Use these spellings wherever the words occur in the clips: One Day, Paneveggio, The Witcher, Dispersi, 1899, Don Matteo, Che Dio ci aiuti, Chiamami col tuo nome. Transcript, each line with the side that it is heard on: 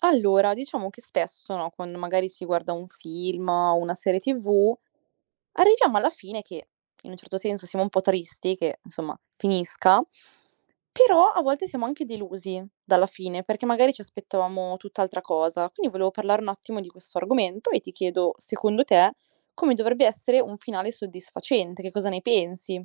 right: Allora, diciamo che spesso, no, quando magari si guarda un film o una serie TV, arriviamo alla fine che in un certo senso siamo un po' tristi che, insomma, finisca, però a volte siamo anche delusi dalla fine, perché magari ci aspettavamo tutt'altra cosa. Quindi volevo parlare un attimo di questo argomento e ti chiedo, secondo te, come dovrebbe essere un finale soddisfacente? Che cosa ne pensi?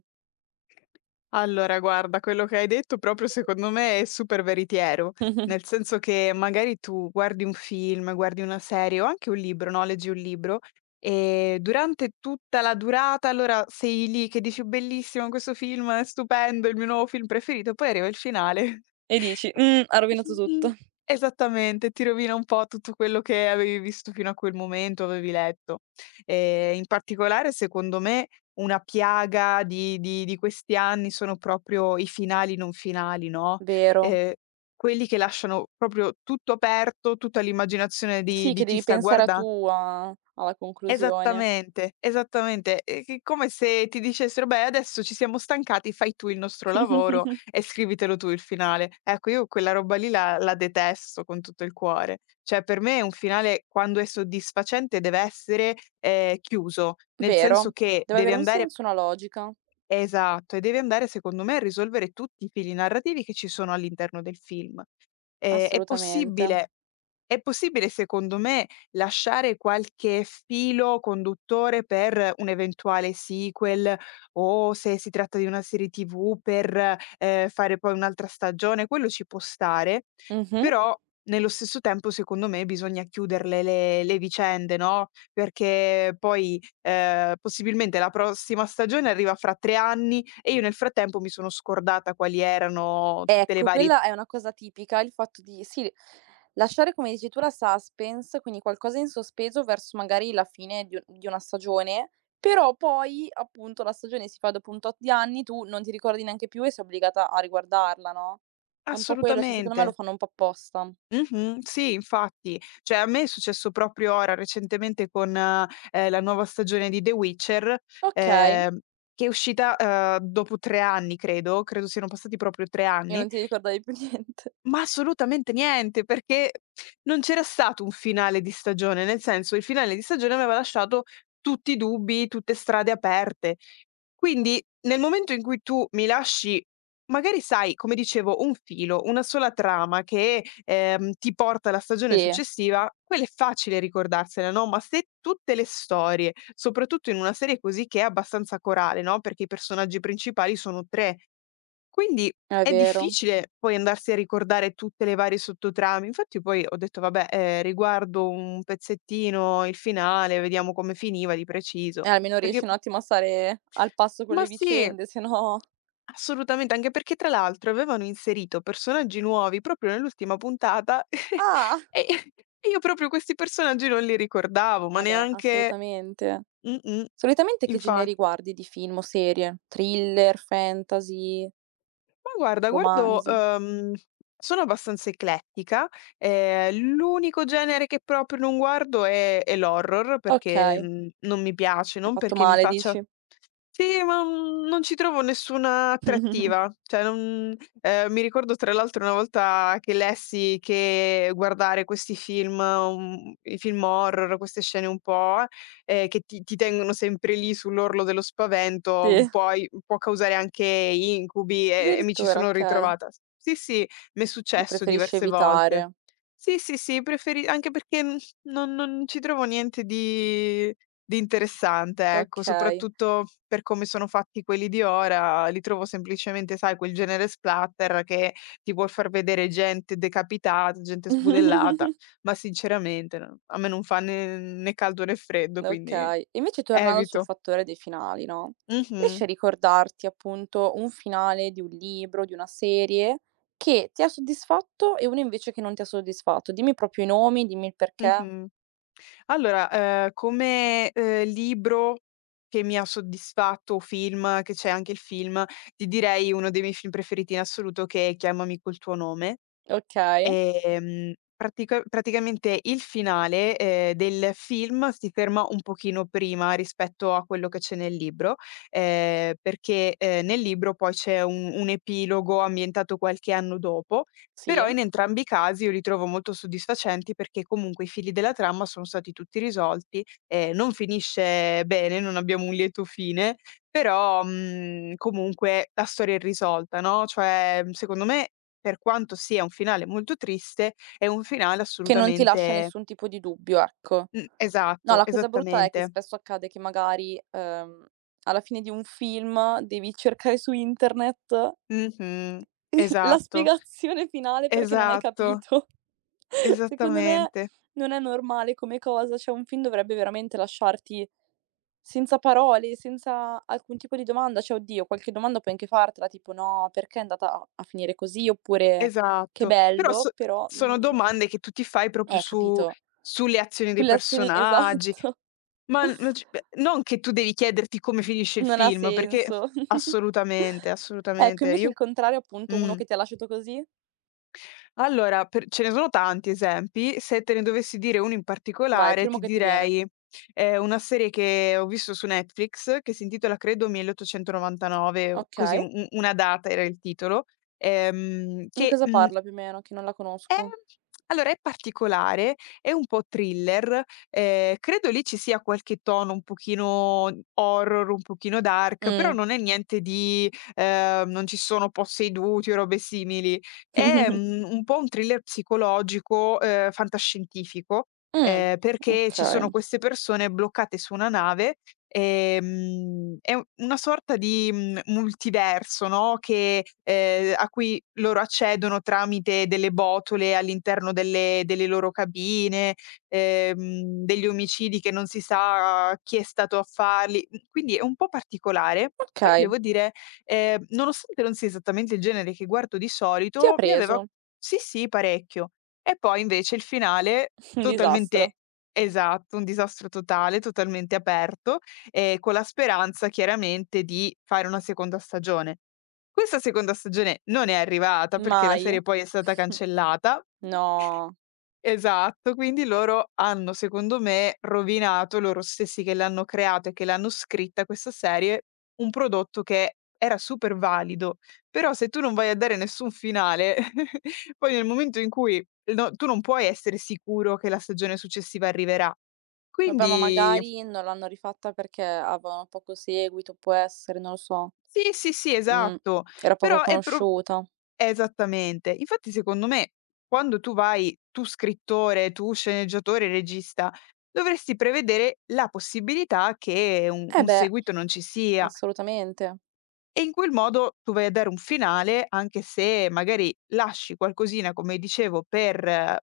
left: Allora guarda, quello che hai detto proprio secondo me è super veritiero, nel senso che magari tu guardi un film, guardi una serie o anche un libro, no, leggi un libro e durante tutta la durata allora sei lì che dici: "Bellissimo questo film, è stupendo, è il mio nuovo film preferito", poi arriva il finale.
right: E dici: Ha rovinato
left: Mh-mh,
right: tutto".
left: esattamente, ti rovina un po' tutto quello che avevi visto fino a quel momento, avevi letto. In particolare secondo me una piaga di questi anni sono proprio i finali non finali, no,
right: Vero.
left: ehm, quelli che lasciano proprio tutto aperto, tutto all'immaginazione di
right: Sì,
left: di
right: che
left: chi
right: devi
left: sta
right: pensare a
left: guarda
right: tu a alla conclusione.
left: esattamente, esattamente, è che come se ti dicessero: "Beh, adesso ci siamo stancati, fai tu il nostro lavoro e scrivitelo tu il finale." Ecco, io quella roba lì la detesto con tutto il cuore. Cioè, per me un finale quando è soddisfacente deve essere, chiuso, nel
right: Vero.
left: senso che
right: Deve
left: deve
right: avere un
left: andare.
right: senso, una logica.
left: Esatto, e deve andare secondo me a risolvere tutti i fili narrativi che ci sono all'interno del film. Ehm, è
right: Assolutamente.
left: possibile è possibile secondo me lasciare qualche filo conduttore per un eventuale sequel o se si tratta di una serie TV per, fare poi un'altra stagione, quello ci può stare,
right: Mh-mh.
left: però nello stesso tempo secondo me bisogna chiuderle le vicende, no, perché poi possibilmente la prossima stagione arriva fra 3 anni e io nel frattempo mi sono scordata quali erano tutte le
right: Ecco,
left: varie
right: quella è una cosa tipica, il fatto di sì, lasciare come dici tu la suspense, quindi qualcosa in sospeso verso magari la fine di u di una stagione, però poi appunto la stagione si fa dopo un tot di anni, tu non ti ricordi neanche più e sei obbligata a riguardarla, no, è un po' quello, cioè secondo me lo
left: assolutamente.
right: fanno un po' apposta.
left: Mh-mh, sì, infatti. Cioè a me è successo proprio ora recentemente con, la nuova stagione di The Witcher,
right: Okay,
left: ehm, che è uscita, dopo 3 anni credo, credo siano passati proprio 3
right: e non
left: anni.
right: ti ricordavi più niente.
left: Ma assolutamente niente, perché non c'era stato un finale di stagione, nel senso il finale di stagione aveva lasciato tutti i dubbi, tutte strade aperte. Quindi nel momento in cui tu mi lasci, magari sai, come dicevo, un filo, una sola trama che ti porta alla stagione
right: Sì,
left: successiva, quella è facile ricordarsela, no? Ma se tutte le storie, soprattutto in una serie così che è abbastanza corale, no? Perché i personaggi principali sono tre, quindi
right: è
left: è
right: vero.
left: difficile poi andarsi a ricordare tutte le varie sottotrame. Infatti poi ho detto: "Vabbè, riguardo un pezzettino il finale, vediamo come finiva di
right: E
left: preciso".
right: almeno riesci
left: Perché
right: un attimo a stare al passo con le
left: ma sì,
right: vicende, se no
left: assolutamente, anche perché tra l'altro avevano inserito personaggi nuovi proprio nell'ultima puntata.
right: ah!
left: E e io proprio questi personaggi non li ricordavo, ma
right: Eh beh,
left: neanche
right: assolutamente.
left: mh-mh,
right: Solitamente che generi
left: infatti.
right: guardi di film o serie? Thriller, fantasy,
left: Ma guarda, guardo
right: romanzi?
left: sono abbastanza eclettica, l'unico genere che proprio non guardo è l'horror perché,
right: Okay,
left: non mi piace,
right: hai
left: non
right: fatto
left: perché mi
right: male
left: faccia
right: dici?
left: sì, ma, non ci trovo nessuna attrattiva. Cioè non mi ricordo tra l'altro una volta che lessi che guardare questi film i film horror, queste scene un po', che ti tengono sempre lì sull'orlo dello spavento,
right: Sì,
left: poi può causare anche incubi e mi ci
right: addirittura,
left: sono
right: okay.
left: ritrovata. S sì, sì, m'è
right: Ne
left: successo
right: preferisci
left: diverse volte.
right: evitare.
left: Sì, sì, sì, preferi anche perché, non ci trovo niente di interessante, ecco,
right: Okay.
left: soprattutto per come sono fatti quelli di ora, li trovo semplicemente, sai, quel genere splatter che ti vuol far vedere gente decapitata, gente sbudellata, ma sinceramente no a me non fa né né caldo né freddo, quindi
right: Okay. Invece tornando sul
left: evito.
right: fattore dei finali, no, riesci
left: Mh-mh,
right: a ricordarti appunto un finale di un libro, di una serie che ti ha soddisfatto e uno invece che non ti ha soddisfatto? Dimmi proprio i nomi, dimmi il perché.
left: mh-mh. Allora, come, libro che mi ha soddisfatto o film, che c'è anche il film, ti direi uno dei miei film preferiti in assoluto che è Chiamami col tuo nome.
right: Okay,
left: Praticamente il finale, del film si ferma un pochino prima rispetto a quello che c'è nel libro, perché, nel libro poi c'è un epilogo ambientato qualche anno dopo,
right: sì.
left: però in entrambi i casi io li trovo molto soddisfacenti perché comunque i fili della trama sono stati tutti risolti, non finisce bene, non abbiamo un lieto fine, però, comunque la storia è irrisolta, no, cioè, secondo me per quanto sia un finale molto triste, è un finale
right: Che non ti lascia
left: assolutamente
right: nessun tipo di dubbio, ecco. No,
left: esatto,
right: la cosa brutta è che
left: esattamente.
right: spesso accade che magari, alla fine di un film devi cercare su internet
left: Mh-mh.
right: La
left: Esatto,
right: spiegazione finale perché non hai
left: esatto,
right: capito. Secondo me
left: esattamente,
right: non è normale come cosa, cioè un film dovrebbe veramente lasciarti senza parole, senza alcun tipo di domanda, cioè oddio qualche domanda puoi anche fartela, tipo: "No, perché è andata a finire così?" Oppure: "Che
left: esatto. Però
right: bello",
left: so
right: però,
left: sono domande che tu ti fai proprio su
right: capito,
left: sulle azioni dei
right: sulle azioni
left: personaggi,
right: esatto,
left: ma non c non che tu devi chiederti come finisce il
right: non ha
left: film, perché
right: senso.
left: assolutamente,
right: Ecco,
left: assolutamente.
right: invece il
left: Io
right: contrario, appunto, uno
left: mh.
right: che ti ha lasciato così?
left: Allora, per ce ne sono tanti esempi. Se te ne dovessi dire uno in
right: Vai, il
left: particolare,
right: primo
left: ti
right: che ti viene.
left: direi, una serie che ho visto su Netflix, che si intitola credo 1899, o così
right: Okay,
left: u una data era il titolo,
right: di
left: che,
right: cosa
left: mhmm
right: parla più o meno, che non la
left: Ehm,
right: conosco?
left: allora è particolare, è un po' thriller, credo lì ci sia qualche tono un pochino horror, un pochino dark, però
right: Mh.
left: non è niente di non ci sono posseduti o robe simili. È, un po' un thriller psicologico, fantascientifico,
right: Mh.
left: perché ci
right: Okay,
left: sono queste persone bloccate su una nave. È u una sorta di, multiverso, no, che a cui loro accedono tramite delle botole all'interno delle loro cabine, degli omicidi che non si sa chi è stato a farli. Mhmm, quindi è un po' particolare, ma io
right: okay.
left: devo dire, nonostante non sia esattamente il genere che guardo di
right: Ti ha
left: solito, mi aveva
right: preso.
left: sì, sì, parecchio. E poi invece il finale
right: Un disastro.
left: totalmente esatto, un disastro totale, totalmente aperto, con la speranza chiaramente di fare una seconda stagione. Questa seconda stagione non è arrivata perché la
right: Mai?
left: serie poi è stata cancellata
right: No.
left: esatto, quindi loro hanno secondo me rovinato loro stessi che l'hanno creata e che l'hanno scritta questa serie, un prodotto che era super valido, però se tu non vai a dare nessun finale, poi nel momento in cui no tu non puoi essere sicuro che la stagione successiva arriverà.
right: Vabbè, ma
left: Quindi
right: magari non l'hanno rifatta perché avevano poco seguito, può essere, non lo so.
left: sì, sì, sì,
right: Mh.
left: esatto.
right: Era poco
left: Però è pro
right: conosciuta.
left: esattamente. Infatti secondo me quando tu vai tu scrittore, tu sceneggiatore, regista, dovresti prevedere la possibilità che un
right: Eh
left: un
right: beh,
left: seguito non ci sia
right: assolutamente.
left: e in quel modo tu vai a dare un finale, anche se magari lasci qualcosina, come dicevo, per,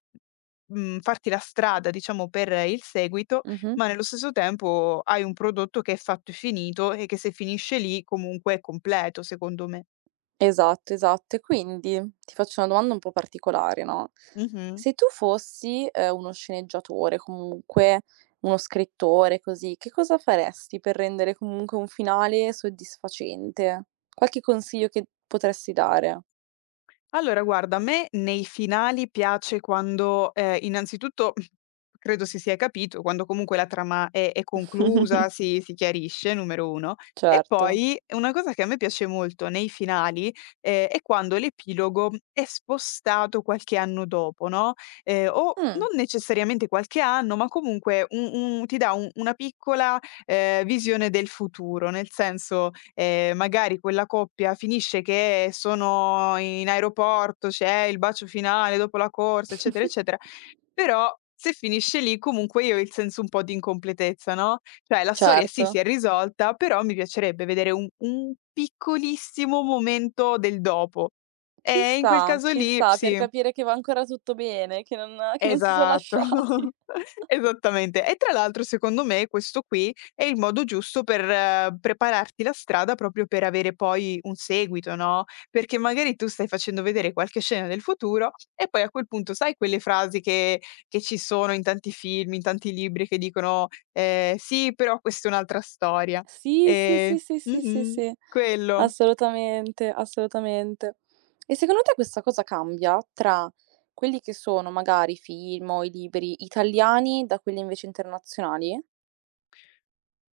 left: farti la strada, diciamo, per il seguito,
right: Mh-mh.
left: ma nello stesso tempo hai un prodotto che è fatto e finito e che se finisce lì comunque è completo, secondo me.
right: Esatto, esatto. E quindi ti faccio una domanda un po' particolare, no,
left: Mh-mh.
right: se tu fossi, uno sceneggiatore, comunque uno scrittore, così, che cosa faresti per rendere comunque un finale soddisfacente? Qualche consiglio che potresti dare?
left: Allora guarda, a me nei finali piace quando, innanzitutto credo si sia capito, quando comunque la trama è conclusa, si chiarisce, numero 1, e
right: Certo.
left: poi una cosa che a me piace molto nei finali, è quando l'epilogo è spostato qualche anno dopo, no, o
right: Mh.
left: non necessariamente qualche anno, ma comunque un ti dà un una piccola visione del futuro, nel senso, magari quella coppia finisce che sono in aeroporto, c'è il bacio finale dopo la corsa, eccetera, eccetera, però se finisce lì comunque io ho il senso un po' di incompletezza, no, cioè la storia sì
right: Certo.
left: si è risolta, però mi piacerebbe vedere un piccolissimo momento del dopo. E in quel caso
right: Ci
left: lì
right: sta per
left: sì.
right: capire che va ancora tutto bene, che non si son
left: Esatto,
right: lasciati.
left: esattamente. E tra l'altro secondo me questo qui è il modo giusto per prepararti la strada proprio per avere poi un seguito, no, perché magari tu stai facendo vedere qualche scena del futuro e poi a quel punto sai quelle frasi che ci sono in tanti film, in tanti libri che dicono, "Sì, però questa è un'altra storia".
right: Sì, sì,
left: Ehm
right: sì, sì, sì, sì,
left: mh-mh,
right: sì.
left: quello.
right: Assolutamente, assolutamente. E secondo te questa cosa cambia tra quelli che sono magari i film o i libri italiani da quelli invece internazionali?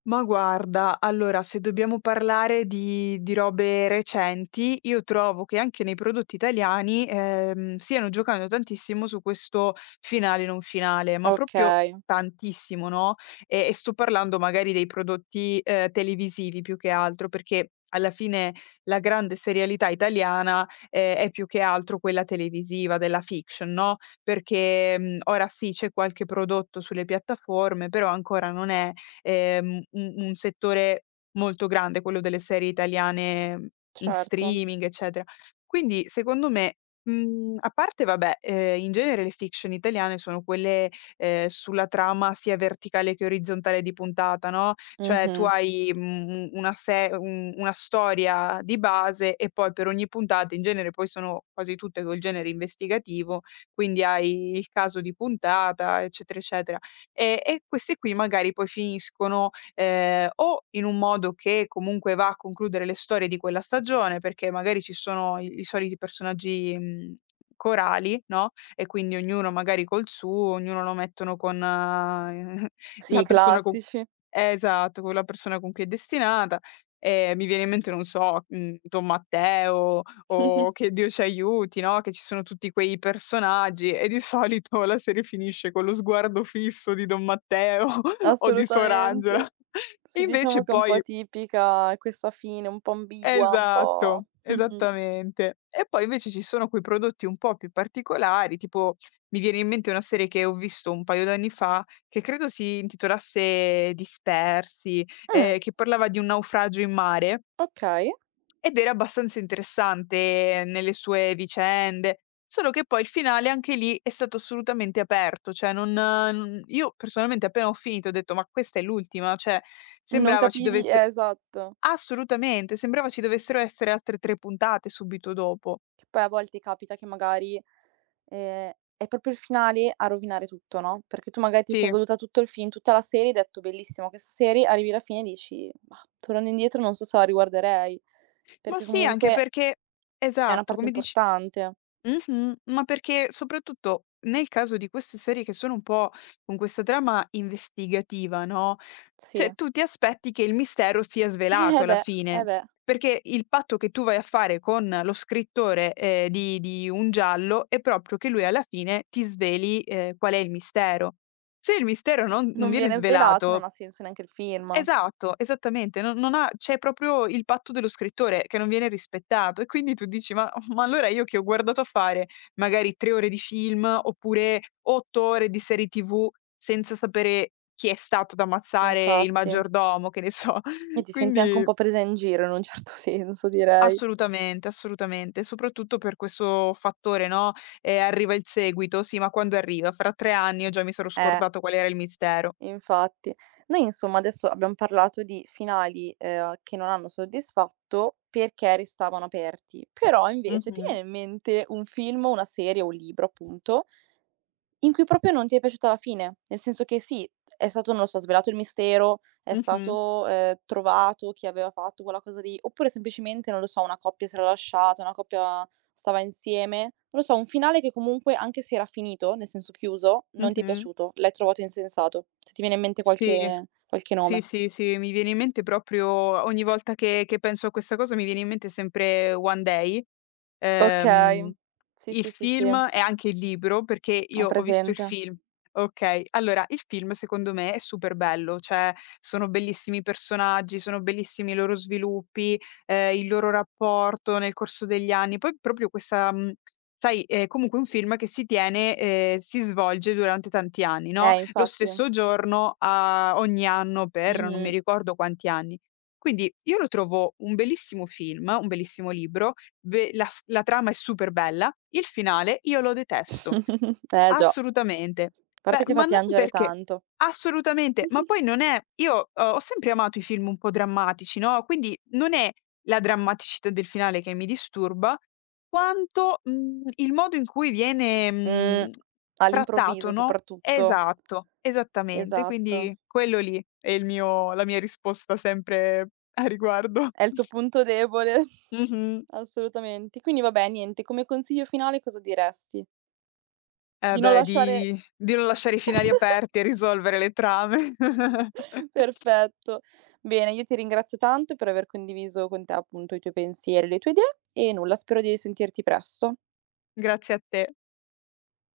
left: Ma guarda, allora se dobbiamo parlare di robe recenti, io trovo che anche nei prodotti italiani, stiano giocando tantissimo su questo finale non finale, ma proprio
right: Okay,
left: tantissimo, no, e sto parlando magari dei prodotti, televisivi più che altro, perché alla fine la grande serialità italiana, è più che altro quella televisiva, della fiction, no, perché, ora sì, c'è qualche prodotto sulle piattaforme, però ancora non è un settore molto grande, quello delle serie italiane in
right: certo.
left: streaming, eccetera. Quindi secondo me, a parte vabbè, in genere le fiction italiane sono quelle, sulla trama sia verticale che orizzontale di puntata, no, cioè tu
right: Mh-mh.
left: hai, mhmm, u una se un una storia di base e poi per ogni puntata in genere poi sono quasi tutte col genere investigativo, quindi hai il caso di puntata, eccetera, eccetera. E questi qui magari poi finiscono, o in un modo che comunque va a concludere le storie di quella stagione, perché magari ci sono i soliti personaggi, corali, no, e quindi ognuno magari col suo, ognuno lo mettono con
right: Sì,
left: la
right: i
left: persona con cu
right: classici.
left: esatto, con la persona con cui è destinata. Mi viene in mente, non so, Don Matteo o "Che Dio ci aiuti", no, che ci sono tutti quei personaggi e di solito la serie finisce con lo sguardo fisso di don Matteo o di suor Angela.
right: Assolutamente. Sì, diciamo
left: Invece
right: che è un po'
left: poi
right: tipica questa fine, un po' ambigua, un po'
left: esatto,
right: mh-mh.
left: esattamente. E poi invece ci sono quei prodotti un po' più particolari, tipo mi viene in mente una serie che ho visto un paio d'anni fa, che credo si intitolasse Dispersi,
right: Mh,
left: che parlava di un naufragio in mare.
right: okay.
left: Ed era abbastanza interessante nelle sue vicende, solo che poi il finale anche lì è stato assolutamente aperto, cioè non n io personalmente appena ho finito ho detto: "Ma questa è l'ultima?" Cioè
right: Non
left: sembrava ci
right: capivi
left: dovesse
right: esatto.
left: assolutamente, sembrava ci dovessero essere altre 3 puntate subito dopo.
right: Che poi a volte capita che magari, ehm, è proprio il finale a rovinare tutto, no, perché tu magari ti sei
left: Sì.
right: goduta tutto il film, tutta la serie, hai detto: "Bellissima questa serie", arrivi alla fine e dici: "Mah, tornando indietro non so se la riguarderei",
left: Ma
right: perché
left: sì, anche
right: comunque
left: perché
right: è una
left: esatto,
right: parte
left: come dici
right: importante.
left: mh-mh, ma perché soprattutto nel caso di queste serie che sono un po' con questa trama investigativa, no,
right: Sì.
left: cioè tu ti aspetti che il mistero sia
right: Eh
left: svelato alla
right: beh, eh
left: fine,
right: beh,
left: perché il patto che tu vai a fare con lo scrittore, di un giallo è proprio che lui alla fine ti sveli, qual è il mistero. Se il mistero non
right: non
left: viene
right: viene svelato, non
left: svelato
right: ha senso neanche il film.
left: esatto, esattamente, non ha c'è proprio il patto dello scrittore che non viene rispettato e quindi tu dici: ma allora io che ho guardato a fare magari 3 ore di film oppure 8 ore di serie TV senza sapere chi è stato ad ammazzare il
right: Infatti.
left: maggiordomo", che ne so.
right: E ti senti anche un
left: Quindi
right: po' presa in giro in un certo senso direi.
left: assolutamente, assolutamente, soprattutto per questo fattore, no, arriva il seguito, sì, ma quando arriva? Fra 3 anni io già mi sarò
right: Eh.
left: scordato qual era il mistero.
right: Infatti. Noi insomma adesso abbiam parlato di finali, che non hanno soddisfatto perché restavano aperti, però invece ti
left: Mh-mh,
right: viene in mente un film, una serie o un libro appunto, in cui proprio non ti è piaciuta la fine, nel senso che sì, è stato, non lo so, svelato il mistero, è
left: mh-mh,
right: stato, trovato chi aveva fatto quella cosa lì, oppure semplicemente, non lo so, una coppia si era lasciata, una coppia stava insieme. Non lo so, un finale che comunque, anche se era finito, nel senso chiuso, non ti è
left: mh-mh.
right: piaciuto, l'hai trovato insensato. Se ti viene in mente
left: Sì.
right: qualche
left: Sì,
right: nome.
left: sì, sì, mi viene in mente proprio ogni volta che penso a questa cosa mi viene in mente sempre One Day,
right: Okay.
left: ehm,
right: Sì,
left: il
right: sì, sì, sì,
left: film
right: ho
left: e anche il libro, perché io ho visto il
right: presente.
left: film. Okay, allora il film secondo me è super bello, cioè sono bellissimi i personaggi, sono bellissimi i loro sviluppi, il loro rapporto nel corso degli anni. Poi proprio questa, mhmm. Sai, è comunque un film che si tiene si svolge durante tanti anni, no, lo
right: Infatti.
left: stesso giorno a ogni anno per non mi
right: Mh-mh.
left: ricordo quanti anni. Quindi io lo trovo un bellissimo film, un bellissimo libro, be la trama è super bella, il finale io lo detesto.
right: Eh già.
left: Assolutamente.
right: A
left: Beh,
right: parte che fa
left: ma non
right: piangere
left: perché
right: tanto.
left: assolutamente, ma poi non è io ho sempre amato i film un po' drammatici, no, quindi non è la drammaticità del finale che mi disturba, quanto, il modo in cui viene,
right: Mh, all'improvviso
left: trattato, no?
right: soprattutto.
left: Esatto, esattamente.
right: Esatto.
left: Quindi quello lì è il mio la mia risposta sempre a riguardo.
right: È il tuo punto debole.
left: Mh-mh.
right: Assolutamente. Quindi vabbè, niente, come consiglio finale cosa diresti? Di
left: Eh
right: non
left: beh,
right: lasciare
left: di non lasciare i finali aperti e risolvere le trame.
right: perfetto. Bene, io ti ringrazio tanto per aver condiviso con te, appunto, i tuoi pensieri, le tue idee e nulla, spero di risentirti presto.
left: Grazie a te.